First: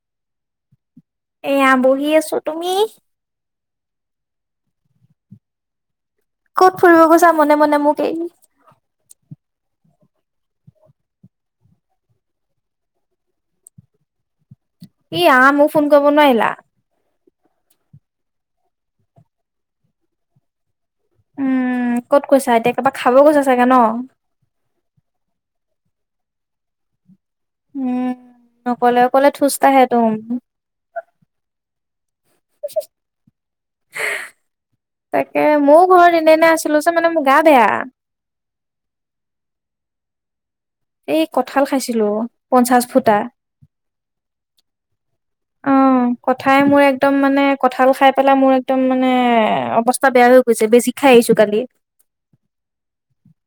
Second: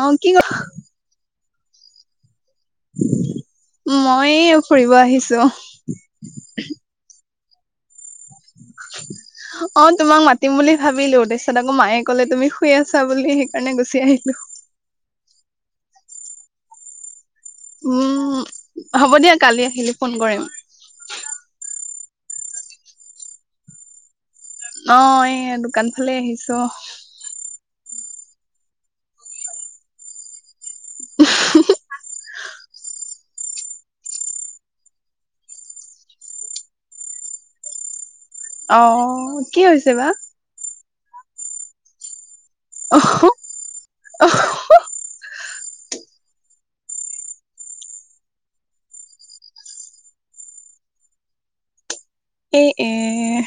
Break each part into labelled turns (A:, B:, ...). A: অ কি ক
B: এয়া বহি আছো তুমি?
A: মই ফুৰিব আহিছো।
B: কত ফুৰিব গৈছা মনে-মনে মোক এৰি?
A: [inaudible] অ তোমাক মাতিম বুলি ভাবিলো, তাৰপিছত আকৌ মায়ে কলে তুমি শুই আছা বুলি সেইকাৰণে গুচি আহিলো।
B: কি আহ মোক ফোন কৰিব নোৱাৰিলা।
A: উম, হ'ব দিয়া কালি আহিলে ফোন কৰিম।
B: উম! ক'ত গৈছা এতিয়া? কিবা খাব গৈছা চাগে ন?
A: অ এই দোকান ফালে আহিছো।
B: উম, অকলে অকলে ঠোজ তাহে তোম।
A: উম হু হু।
B: [unintelligible] তাকে মোৰ ঘৰত এনে-এনেই আছিলো যে মানে মোৰ গা বেয়া।
A: অ কি হৈছে বা
B: এই কঁঠাল খাইছিলো পঞ্চাশ ফুটা।
A: অ [unintelligible]
B: উম, কথাই মোৰ একদম মানে কঁঠাল খাই পেলাই মোৰ একদম মানে অৱস্থা বেয়া হৈ গৈছে। বেজি খাই আহিছোঁ কালি।
A: এই এ!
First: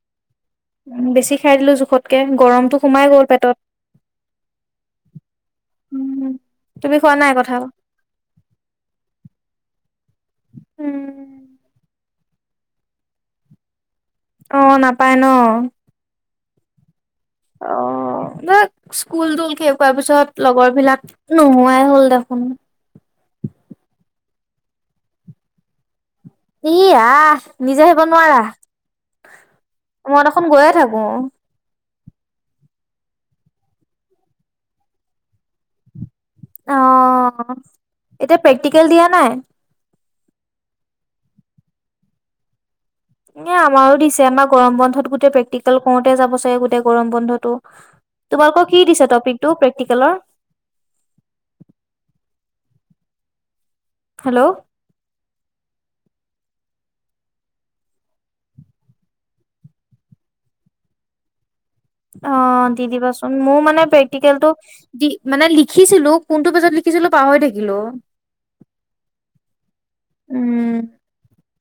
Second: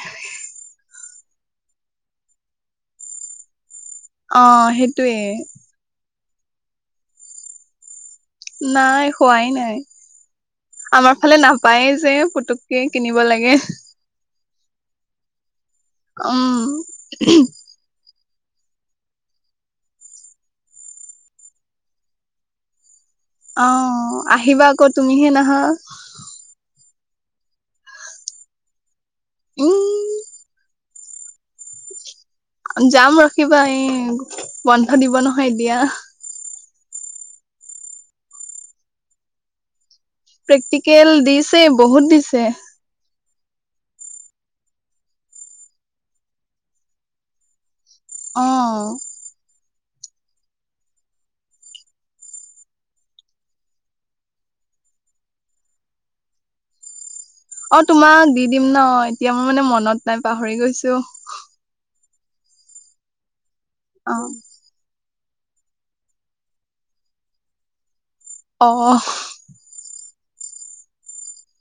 B: বেছি খাই দিলো জোখতকে, গৰমটো সোমাই গল পেটত।
A: অ সেইটোৱে।
B: উম, তুমি খোৱা নাই কঠাল?
A: নাই হোৱাই নাই, আমাৰ
B: উম
A: ফালে নাপায় যে। ফটুককে কিনিব লাগে।
B: অঁ! নাপায় ন।
A: উম।
B: অ! বা স্কুল-তোল শেষ হোৱাৰ পিছত লগৰবিলাক নোহোৱাই হ'ল দেখোন।
A: অঁ আহিবা আকৌ তুমিহে নাহা?
B: ই আহ নিজে আহিব নোৱাৰা?
A: উম
B: মই দেখোন গৈয়ে থাকো।
A: যাম ৰখিবা এই বন্ধ দিব নহয় এতিয়া।
B: অঁ! এতিয়া প্ৰেক্টিকেল দিয়া নাই?
A: প্ৰেক্টিকেল দিছে বহুত দিছে।
B: এ আমাৰো দিছে আমাৰ গৰম বন্ধত গোটেই প্ৰেক্টিকেল কৰোতে যাব চাগে গোটেই গৰম বন্ধতটো।
A: অ
B: তোমালোকৰ কি দিছে টপিকটো প্ৰেক্টিকেলৰ? হেল্ল'
A: অ তোমাক দি দিম ন এতিয়া মোৰ মানে মনত নাই পাহৰি গৈছো।
B: অ দি দিবাচোন মোৰ মানে
A: অ
B: প্ৰেক্টিকেলটো দি- মানে লিখিছিলো কোনটো পেজত লিখিছিলো পাহৰি থাকিলো।
A: অ
B: উম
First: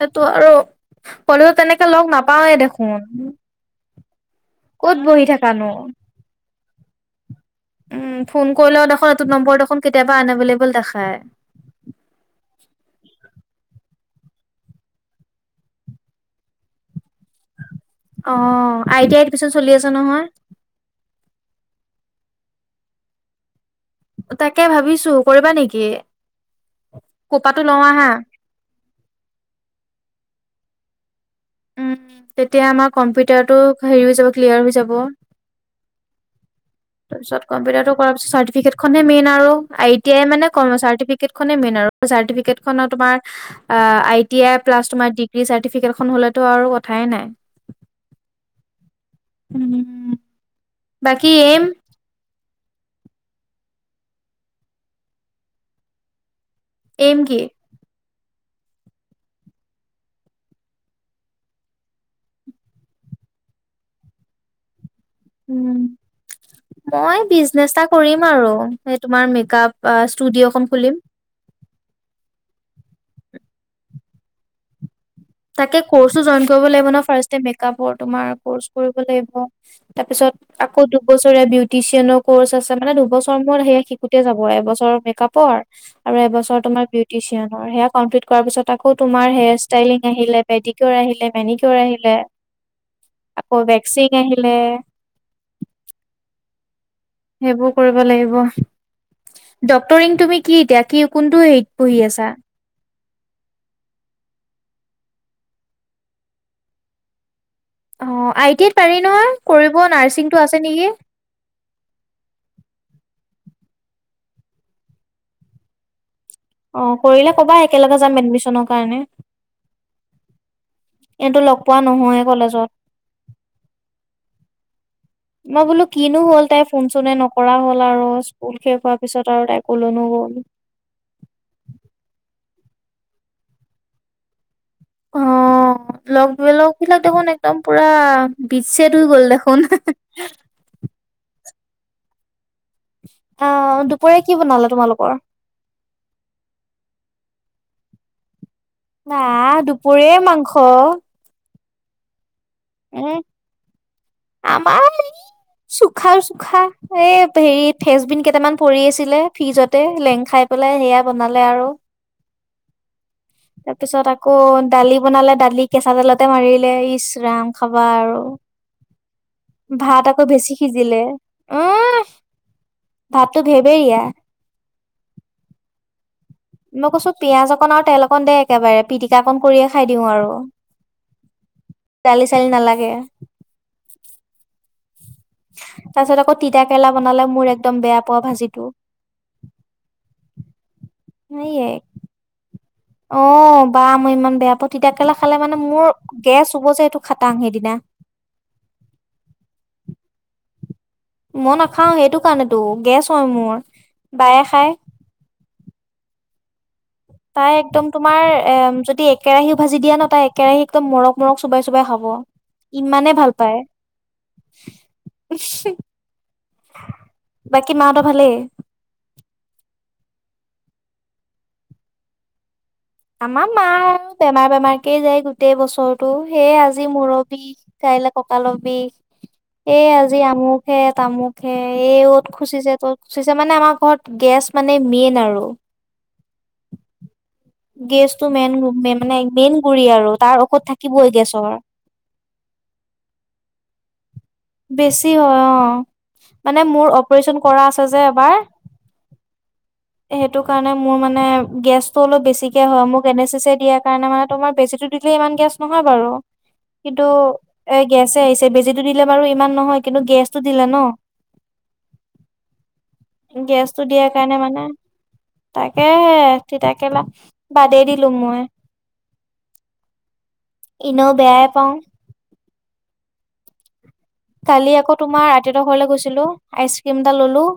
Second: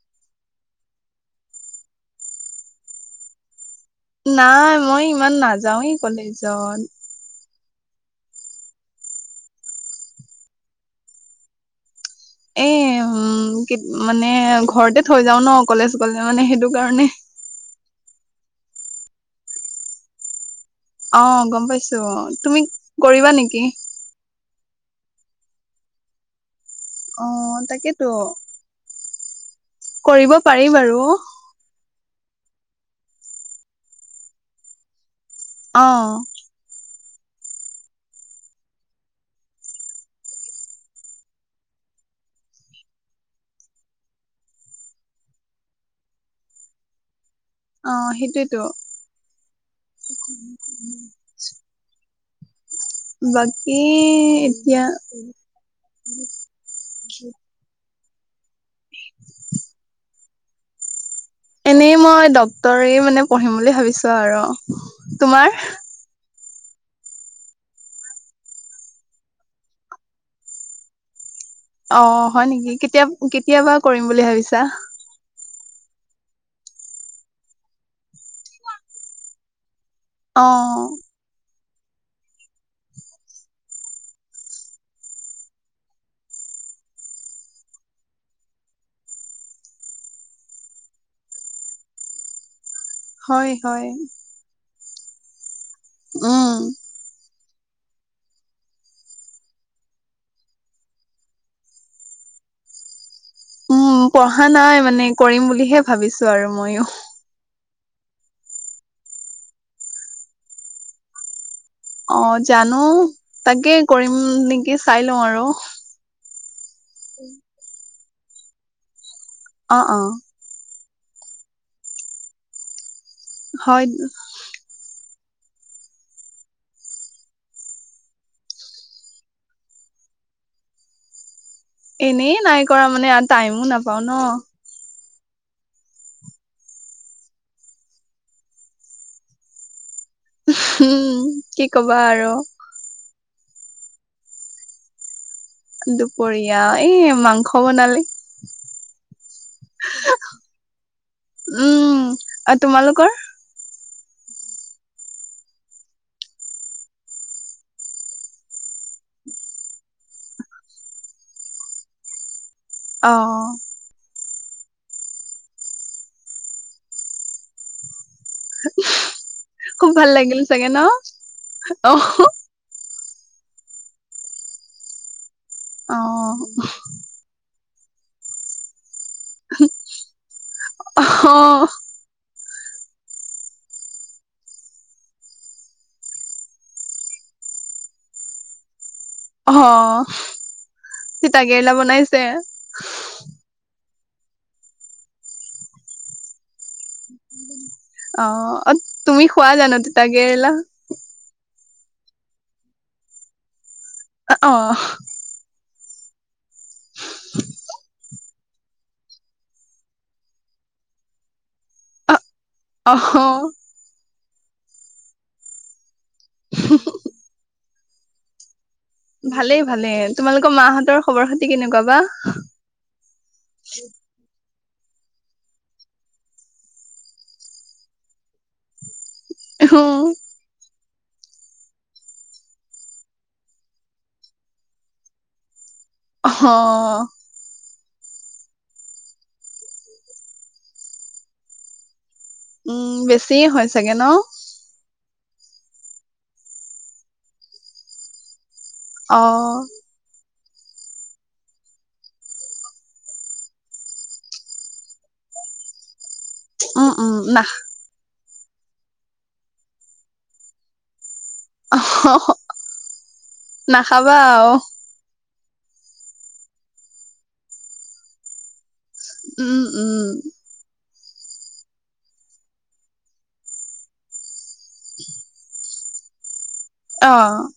B: সেইটো আৰু কলেও তেনেকে লগ নাপাওৱেই দেখোন।
A: নাই
B: ক'ত
A: মই
B: বহি
A: ইমান
B: থাকানো
A: নাযাওঁৱেই কলেজত-
B: উম ফোন কৰিলেও দেখোন এইটো নম্বৰ দেখোন কেতিয়াবা আন এভেইলেবল দেখায়।
A: এ উম মানে ঘৰতে থৈ যাও ন কলেজ গলে মানে সেইটো কাৰণে
B: অ আইটি এডমিচন চলি আছে নহয়।
A: অ গম পাইছো তুমি কৰিবা নেকি-
B: তাকে ভাবিছো কৰিবা নেকি?
A: অ
B: কোকা'টো লও
A: তাকেতো
B: আহা।
A: কৰিব পাৰি বাৰু।
B: উম তেতিয়া আমাৰ কম্পিউটাৰটো হেৰি হৈ যাব ক্লিয়াৰ হৈ যাব।
A: অ
B: তাৰপিছত কম্পিউটাৰটো কৰাৰ পিছত চাৰটিফিকেটখনে মেইন আৰু আই টি আই মানে চাৰ্টিফিকেটনে মেইন আৰু চাৰ্টিফিকেত খন আৰু তোমাৰ আই টি আই, প্লাছ তোমাৰ ডিগ্ৰী চাৰ্টিফিকেট এখন হলেতো ঠাই নাই।
A: অ সেইটোয়েইেতো-
B: উ বাকি এম?
A: বাকী এতিয়া-
B: এম কি?
A: [inaudible] এনেই মই ডক্তৰে মানে পঢ়িম বুলি ভাবিছো আৰু তোমাৰ?
B: উম মই বিজনেচ এটা কৰিম আৰু এই তোমাৰ মেকআপ ষ্টুডিঅ'খন খুলিম।
A: অ হয় নেকি কেতিয়া কেতিয়াবা কৰিম বুলি ভাবিছা।
B: তাকে কৰ্চো জইন কৰিব লাগিব ন ফাৰ্চতে মেকাপৰ তোমাৰ কৰ্চবোৰ কৰিব লাগিব। তাৰপিছত
A: অ
B: আকৌ দুবছৰীয়া বিউ টিচিয়নৰ কৰ্চ আছে মানে দুবছৰ মোৰ সেয়া শিকোতে যাব আৰু এবছৰ মেকআপৰ আৰু এবছৰ তোম মাৰ বিউটিচিয়ানৰ সেয়া কমপ্লিট কৰাৰ পিছত আকৌ তোমাৰ হেয়াৰ ষ্টাইলিং আহিলে, পেদি কিউৰ আহিলে, মেনিকিউৰ আহিলে
A: হয়
B: আকৌ
A: হয়
B: ভেক্সিং আহিলে।
A: উম।
B: সেইবোৰ কৰিব লাগিব। ডক্তৰিং তুমি কি এতিয়া কি কোনটো হেৰিত পঢ়ি আছা?
A: উম, পঢ়া নাই মানে কৰিম বুলিহে ভাবিছো আৰু ময়ো।
B: অ আই টি আইত পাৰি নহয় কৰিব নাৰ্ছিংটো আছে নেকি।
A: অ জানো তাকে কৰিম নেকি চাই লওঁ আৰু।
B: অ কৰিলে কবা একেলগে যাম এডমিচনৰ কাৰণে।
A: অ' অ'।
B: এনেতো লগ পোৱা নহয়ে কলেজত।
A: হয়।
B: মই বোলো কিনো হল তাই ফোন চোনে নকৰা হ'ল আৰু স্কুল শেষ হোৱাৰ পিছত আৰু তাই কলৈনো গল। গ'ল।
A: এনেই নাই কৰা মানে আ টাইমো নাপাওঁ ন।
B: অ' লগ বি লগ বিলাক দেখোন একদম পুৰা বিচ্ছেদ হৈ গ'ল দেখোন।
A: উম কি কবা আৰু।
B: অ দুপৰীয়া কি বনালা তোমালোকৰ?
A: দুপৰীয়া এই মাংস বনালি।
B: বা দুপৰীয়াই মাংস!
A: উম আৰু তোমালোকৰ?
B: উম, আমাৰ চুখাও চুখা এই হেৰি ফেচবিন কেটামান পৰি আছিলে ফ্ৰিজতে লেং খাই পেলাই সেয়া বনালে আৰু। তাৰপিছত
A: অ'।
B: আকৌ দালি বনালে দালি কেঁচা তেলতে মাৰিলে ইচৰাম খাবা আৰু।
A: খুব
B: ভাত
A: ভাল
B: আকৌ
A: লাগিল
B: বেছি
A: চাগে ন?
B: সিজিলে
A: অ
B: উম ভাতটো ভেৰভেৰিয়া।
A: অ'।
B: মই কৈছো পিয়াঁজ অকন আৰু তেল অকণ দে একেবাৰে পিটিকা অকণ কৰিয়ে খাই দিওঁ আৰু।
A: অ'।
B: চেল নালাগে। তাৰ পিছত আকৌ তিতাকেৰলা বনালে মোৰ একদম বেয়া পোৱা ভাজিটো।
A: অ'
B: সেয়ে
A: তিতাকেৰেলা বনাইছে?
B: অ' বা মই ইমান বেয়া পাওঁ তিতাকেৰলা খালে মানে মোৰ গেছ হ'ব যে এইটো খাটাং সেইদিনা।
A: অ' অ তুমি খোৱা জানো তিতাকেৰেলা?
B: মই নাখাওঁ সেইটো কাৰণেতো গেছ হয় মোৰ। বায়ে খাই
A: অ'।
B: তাই একদম তোমাৰ এম যদি এক কেৰাহীও ভাজি দিয়া ন তাই এক কেৰাহী একদম মৰক মৰক চোবাই চোবাই খাব। ইমানে ভাল
A: অ',
B: পায়।
A: হে হো
B: বাকী মা হঁতৰ ভালেই?
A: ভালেই ভালেই। ‌ তোমালোকৰ মা হঁতৰ খবৰ খাতি কেনেকুৱা বা?
B: আমাৰ মা বেমাৰ বেমাৰ কে যাই গোটেই বছৰতো। সেয়ে আজি মূৰৰ বিষ, কাইলে কঁকালৰ বিষ। এই
A: অ',
B: আজি আমুক হে তামুক হে এই অ'ত খুচিছে ত'ত খুচিছে মানে আমাৰ ঘৰত গেছ মানে মেইন আৰু।
A: অ হঅ
B: গেছতটো মেইন মানে মেইন গুৰি আৰু তাৰ ঔষধ থাকিবই গেছৰ
A: উম বেছি হয় চাগে ন-
B: ই অ মানে মোৰ অপাৰেচন কৰা আছে যে এবাৰ
A: অ
B: সেইটো কাৰণে মোৰ মানে গেছটো অলপ বেছিকে হয় মোক এন এ ছি ছি এ দিয়াৰ কাৰণে তোমাৰ বেছি টো দিলে। মান গেছ নহয় বাৰু।
A: উম,
B: কিন্তু
A: উম, নাখ
B: এ গেছে আহিছে বেজিটো দিলে বাৰু ইমান নহয় কিন্তু গেছটো দিলে ন-
A: অ',
B: গেছটো দিয়াৰ
A: নাখাবা
B: কাৰণে
A: আৰু
B: মানে তাকে তিতাকেলা বাদেই দিলোং মই-
A: উম উম।
B: এনেও বেয়াই পাওঁ। কালি আকৌ তোমাৰ আইততৰ ঘৰলৈ গৈছিলো আইচক্ৰীম এটা ললো।
A: অ',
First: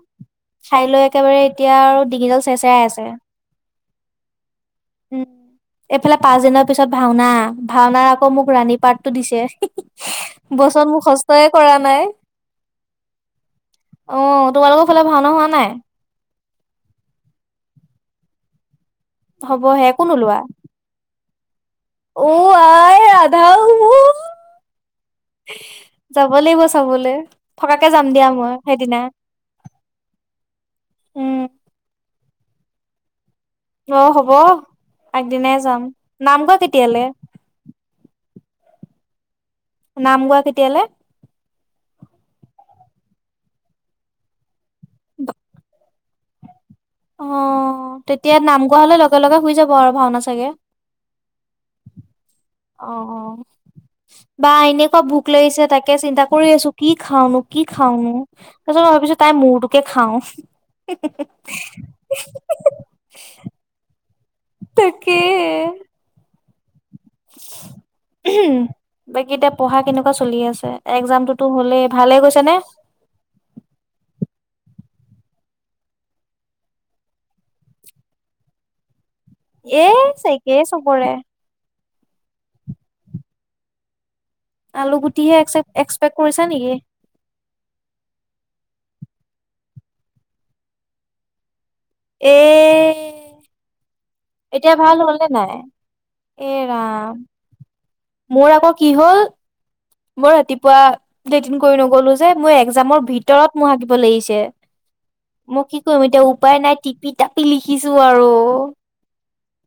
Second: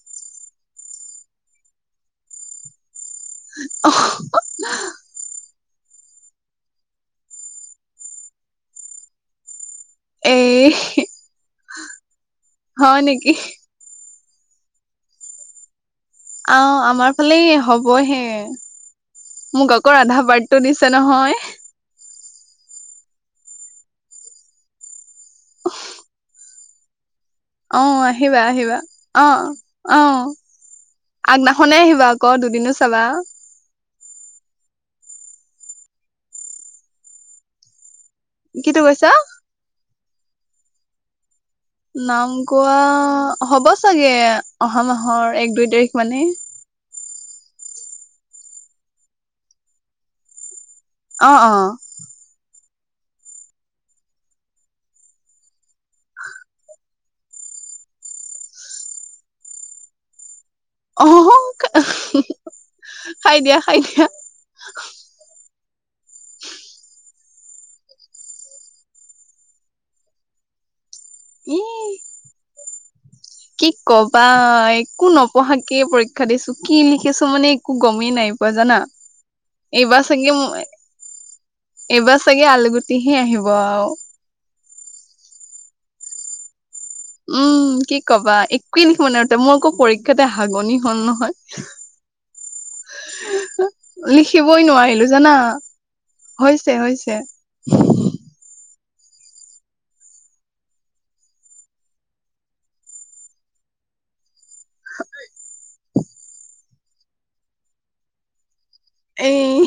B: খাই লৈ একেবাৰে এতিয়া আৰু ডিঙিডাল চেৰ চেৰাই আছে। উম
A: অহ
B: এইফালে পাঁচ দিনৰ পিছত ভাওনা, ভাওনাৰ আকৌ মোক ৰাণী পাৰ্টতো দিছে। হি হি
A: এ
B: তয় কৰা নাই অ তোমালোকৰ ফালে ভাওনা হোৱা নাই
A: অ আমাৰ ফালে হবহে মোক
B: হ'বহে
A: আকৌ
B: একো
A: ৰাধাৰ
B: নোলোৱা
A: পাৰ্ডটো দিছে নহয়।
B: অ- আই ৰাধা যাব লাগিব চা চাবলে থকাকে
A: অহ
B: যাম দিয়া মই
A: আহিবা-আহিবা।
B: সেইদিনা
A: অহ, অহ।
B: উম
A: আগদিখনে আহিবা আ অ দুদিনো চালা।
B: অ হ'ব, আগদিনাই যাম নামঘ কেতিয়ালে
A: কি তো কৈছা
B: নাম গোৱা কেতিয়ালে
A: নাম গোৱা হ'ব চাগে, অহা মাহৰ এক দুই তাৰিখ মানে
B: অহ, তেতিয়া নাম গোৱা হলে লগে-লগে হই যাব আৰু ভাওনা চাগে?
A: অ অ
B: অ অ বা এনেকুৱা ভোক লাগিছে তাকে চিন্তা কৰি আছো কি খাওনো কি খাওনো তাৰ--ছত ভাবিছোঁ তাই মূৰটোকে খাওঁ
A: অ খাই দিয়া খাই দিয়া
B: তাকে বাকী এতিয়া পঢ়া কেনেকুৱা চলি আছে। একজামটোতো
A: ই
B: হ'লেই ভালে গৈছে নে
A: কি কবা একো নপঢ়াকে পৰীক্ষা দিছো কি লিখিছো মানে একো গমেই নাই পোৱা জানা
B: এ
A: এইবাৰ চাগে
B: চাইকে চবৰে
A: এইবাৰ চাগে আলুগুটিহে আহিব আও।
B: আলু গুটিহে এক এক্সপেক্ট কৰিছা নিকি?
A: উম কি কবা একোৱে লিখিব নুৱা ত মোৰ আকৌ পৰীক্ষাতে হাগনি হল নহয়
B: এ
A: লিখিবই
B: এতিয়া ভাল
A: নোৱাৰিলো
B: হ'লনে
A: জানা
B: নাই? এ
A: হৈছে
B: ৰাম।
A: হৈছে
B: মোৰ আকৌ কি হ'ল মই ৰাতিপুৱা লেটিন কৰি নগলো যে মোৰ একজামৰ ভিতৰত মোৰ হাগিব লাগিছে মই কি কৰিম এতিয়া উপায় নাই টিপি টাপি লিখিছোঁ আৰু।
A: এই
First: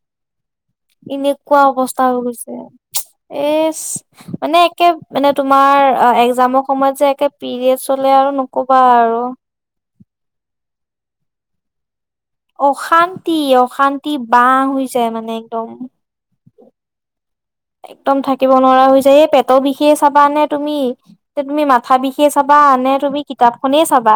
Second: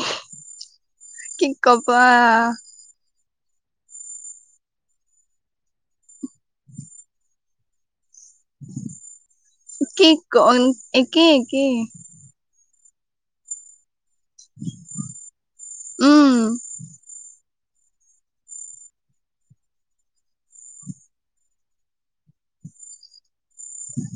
A: কি
B: এনেকুৱা
A: কবা
B: অৱস্থা হৈ গৈছে এ মানে একে মানে তোমাৰ একজামৰ সময়ত যে একে পিৰিয়েড এয়া আৰু নকবা আৰু।
A: একেই একেই
B: অশান্তি অশান্তি বাহ হৈ যায় মানে একদম
A: উম
B: একদম থাকিব নোৱাৰা হৈ যায় এই পেটৰ বিষে চাবা নে তুমি, নে তুমি মাথা বিষে চাবা। নে তুমি কিতাপখনেই চাবা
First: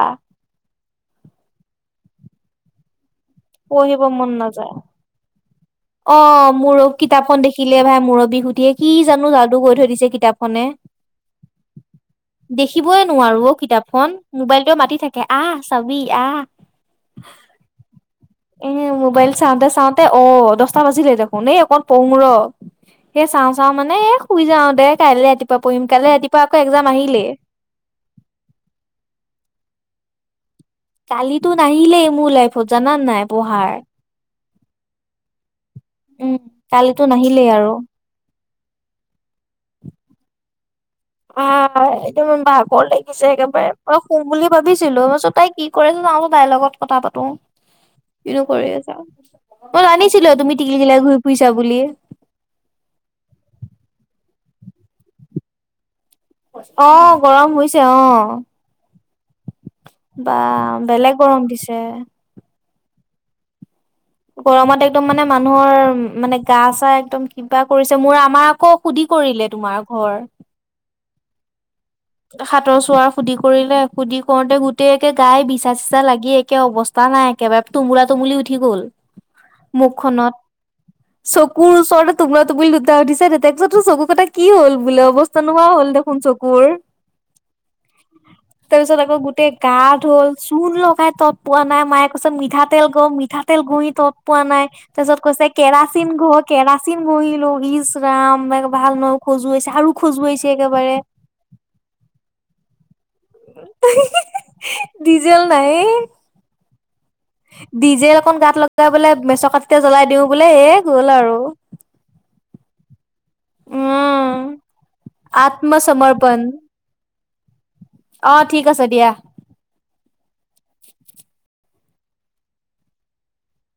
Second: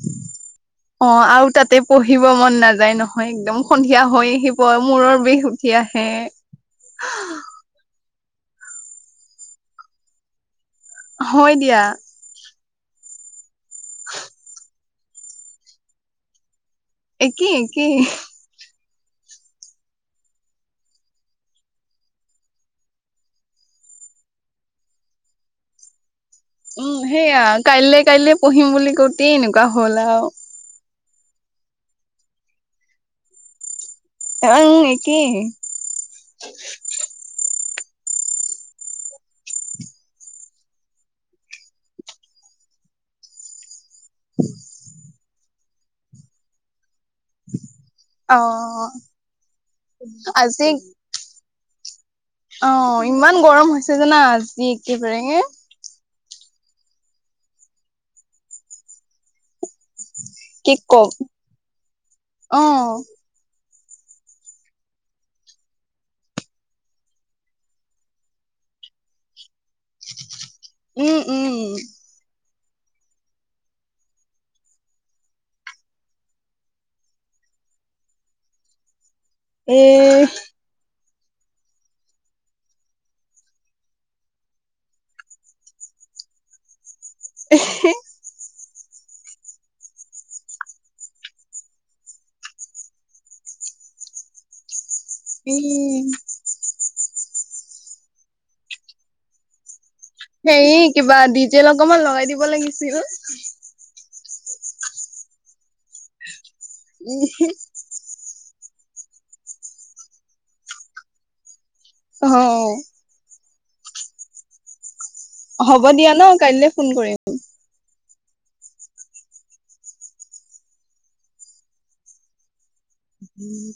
A: অ আৰু তাতে পঢ়িব মন নাযায় ন। একদম
B: পঢ়িব
A: সন্ধিয়া
B: মন
A: হৈ আহিব
B: নাযায়
A: মূৰৰ বিষ উঠি আহে
B: অ মোৰো কিতাপখন দেখিলে ভাই মূৰত বিহুটিয়ে কি জানো যাদু কৈ থৈ দিছে কিতাপখনে
A: হয় দিয়া
B: দেখিবয়ই নোৱাৰো অ কিতাপখন মোবাইলটো মাতি থাকে আহ, চাবি, আহ।
A: একেই একেই
B: এ মোবাইল চাওঁতে চাওঁতে অ দহটা বাজিলে দেখোন এই অকন পয়োং ৰহ সেই চাওঁ চাওঁ মানে এ শুই যাও দে কাইলৈ ৰাতিপোৱা পঢ়িম কালে ৰাতিপুৱা আকৌ এক্জাম
A: উম
B: আহিলেই
A: সেইয়া কাইলে কাইলে পঢ়িম বুলি কওতে এনেকুৱা হ'ল আৰু
B: কালিতো নাহিলেই মোৰ লাইফত জানান নাই পঢ়াৰ
A: আৰু উম একেই
B: উম! কালিতো নাহিলেই আৰু। অ- হয় একদম ভাগৰ লাগি গৈছে একেবাৰে অলপ শুম বুলি ভাবিছিলোঁ মই চব তাই কি কৰি আছে জানো তাইৰ লগত কথা পাতো কি
A: অ
B: নো কৰি আছা মই জানিছিলোয়ে তুমি
A: আজি
B: টিঘিল ঘিলাই ঘুৰি ফুৰিছা তাবুলিয়ে
A: অ ইমান গৰম হৈছে জানা আজি একেবাৰে
B: অ গৰম হৈছে অ বা, বেলেগ গৰম দিছে
A: অহ।
B: গৰমত একদম মানে মানুহৰ মানে গা চা একদম কিবা কৰিছে মোৰ আমাৰ আকৌ সুধি কৰিলে তোমাৰ ঘৰ
A: উম! উম!
B: হাতৰ চোৱাৰ সুধি কৰিলে সুধি কৰোতে গোটেইকে গাই বিচা চিচা লাগি একে অৱস্থা নাই একবাৰে তুমোলা তুমুলি উঠি গ'ল
A: এ
B: মুখখনত চকুৰ ওচৰতে টোপোলা- টোপোলি দুটা উঠিছে দে তাৰ পিছত চকুকেইটা কি হল বোলে অৱস্থা নোহোৱা হ'ল দেখোন চকুৰ
A: এই হি [unintelligible]
B: তাৰপিছত আকৌ গোটেই গা ধুল চূণ লগাই তত পোৱা নাই মায়ে কৈছে মিঠাতেল গহ মিঠাতেল কৰি তত পোৱা নাই তাৰছত কৈছে
A: উম
B: কেৰাচিন ঘহ কেৰাচিন বহিলো ইচ ৰাম ভাল নহ খজুৱাইছে আৰু খজুৱাইছে
A: হেৰি
B: একেবাৰে
A: কিবা ডিজেল অকমান লগাই দিব লাগিছিল
B: ডিজেল নাইয়ে
A: উম!
B: তাত লগাই বোলে মেছৰ কাটিতে জ্বলাই দিও বোলে এ গল আৰু
A: অ
B: উম আত্ম
A: হ'ব দিয়া ন
B: চামাৰৰ্পণ
A: কাইলৈ ফোন কৰিম।
B: আহ ঠিক আছে দিয়া।
A: উম!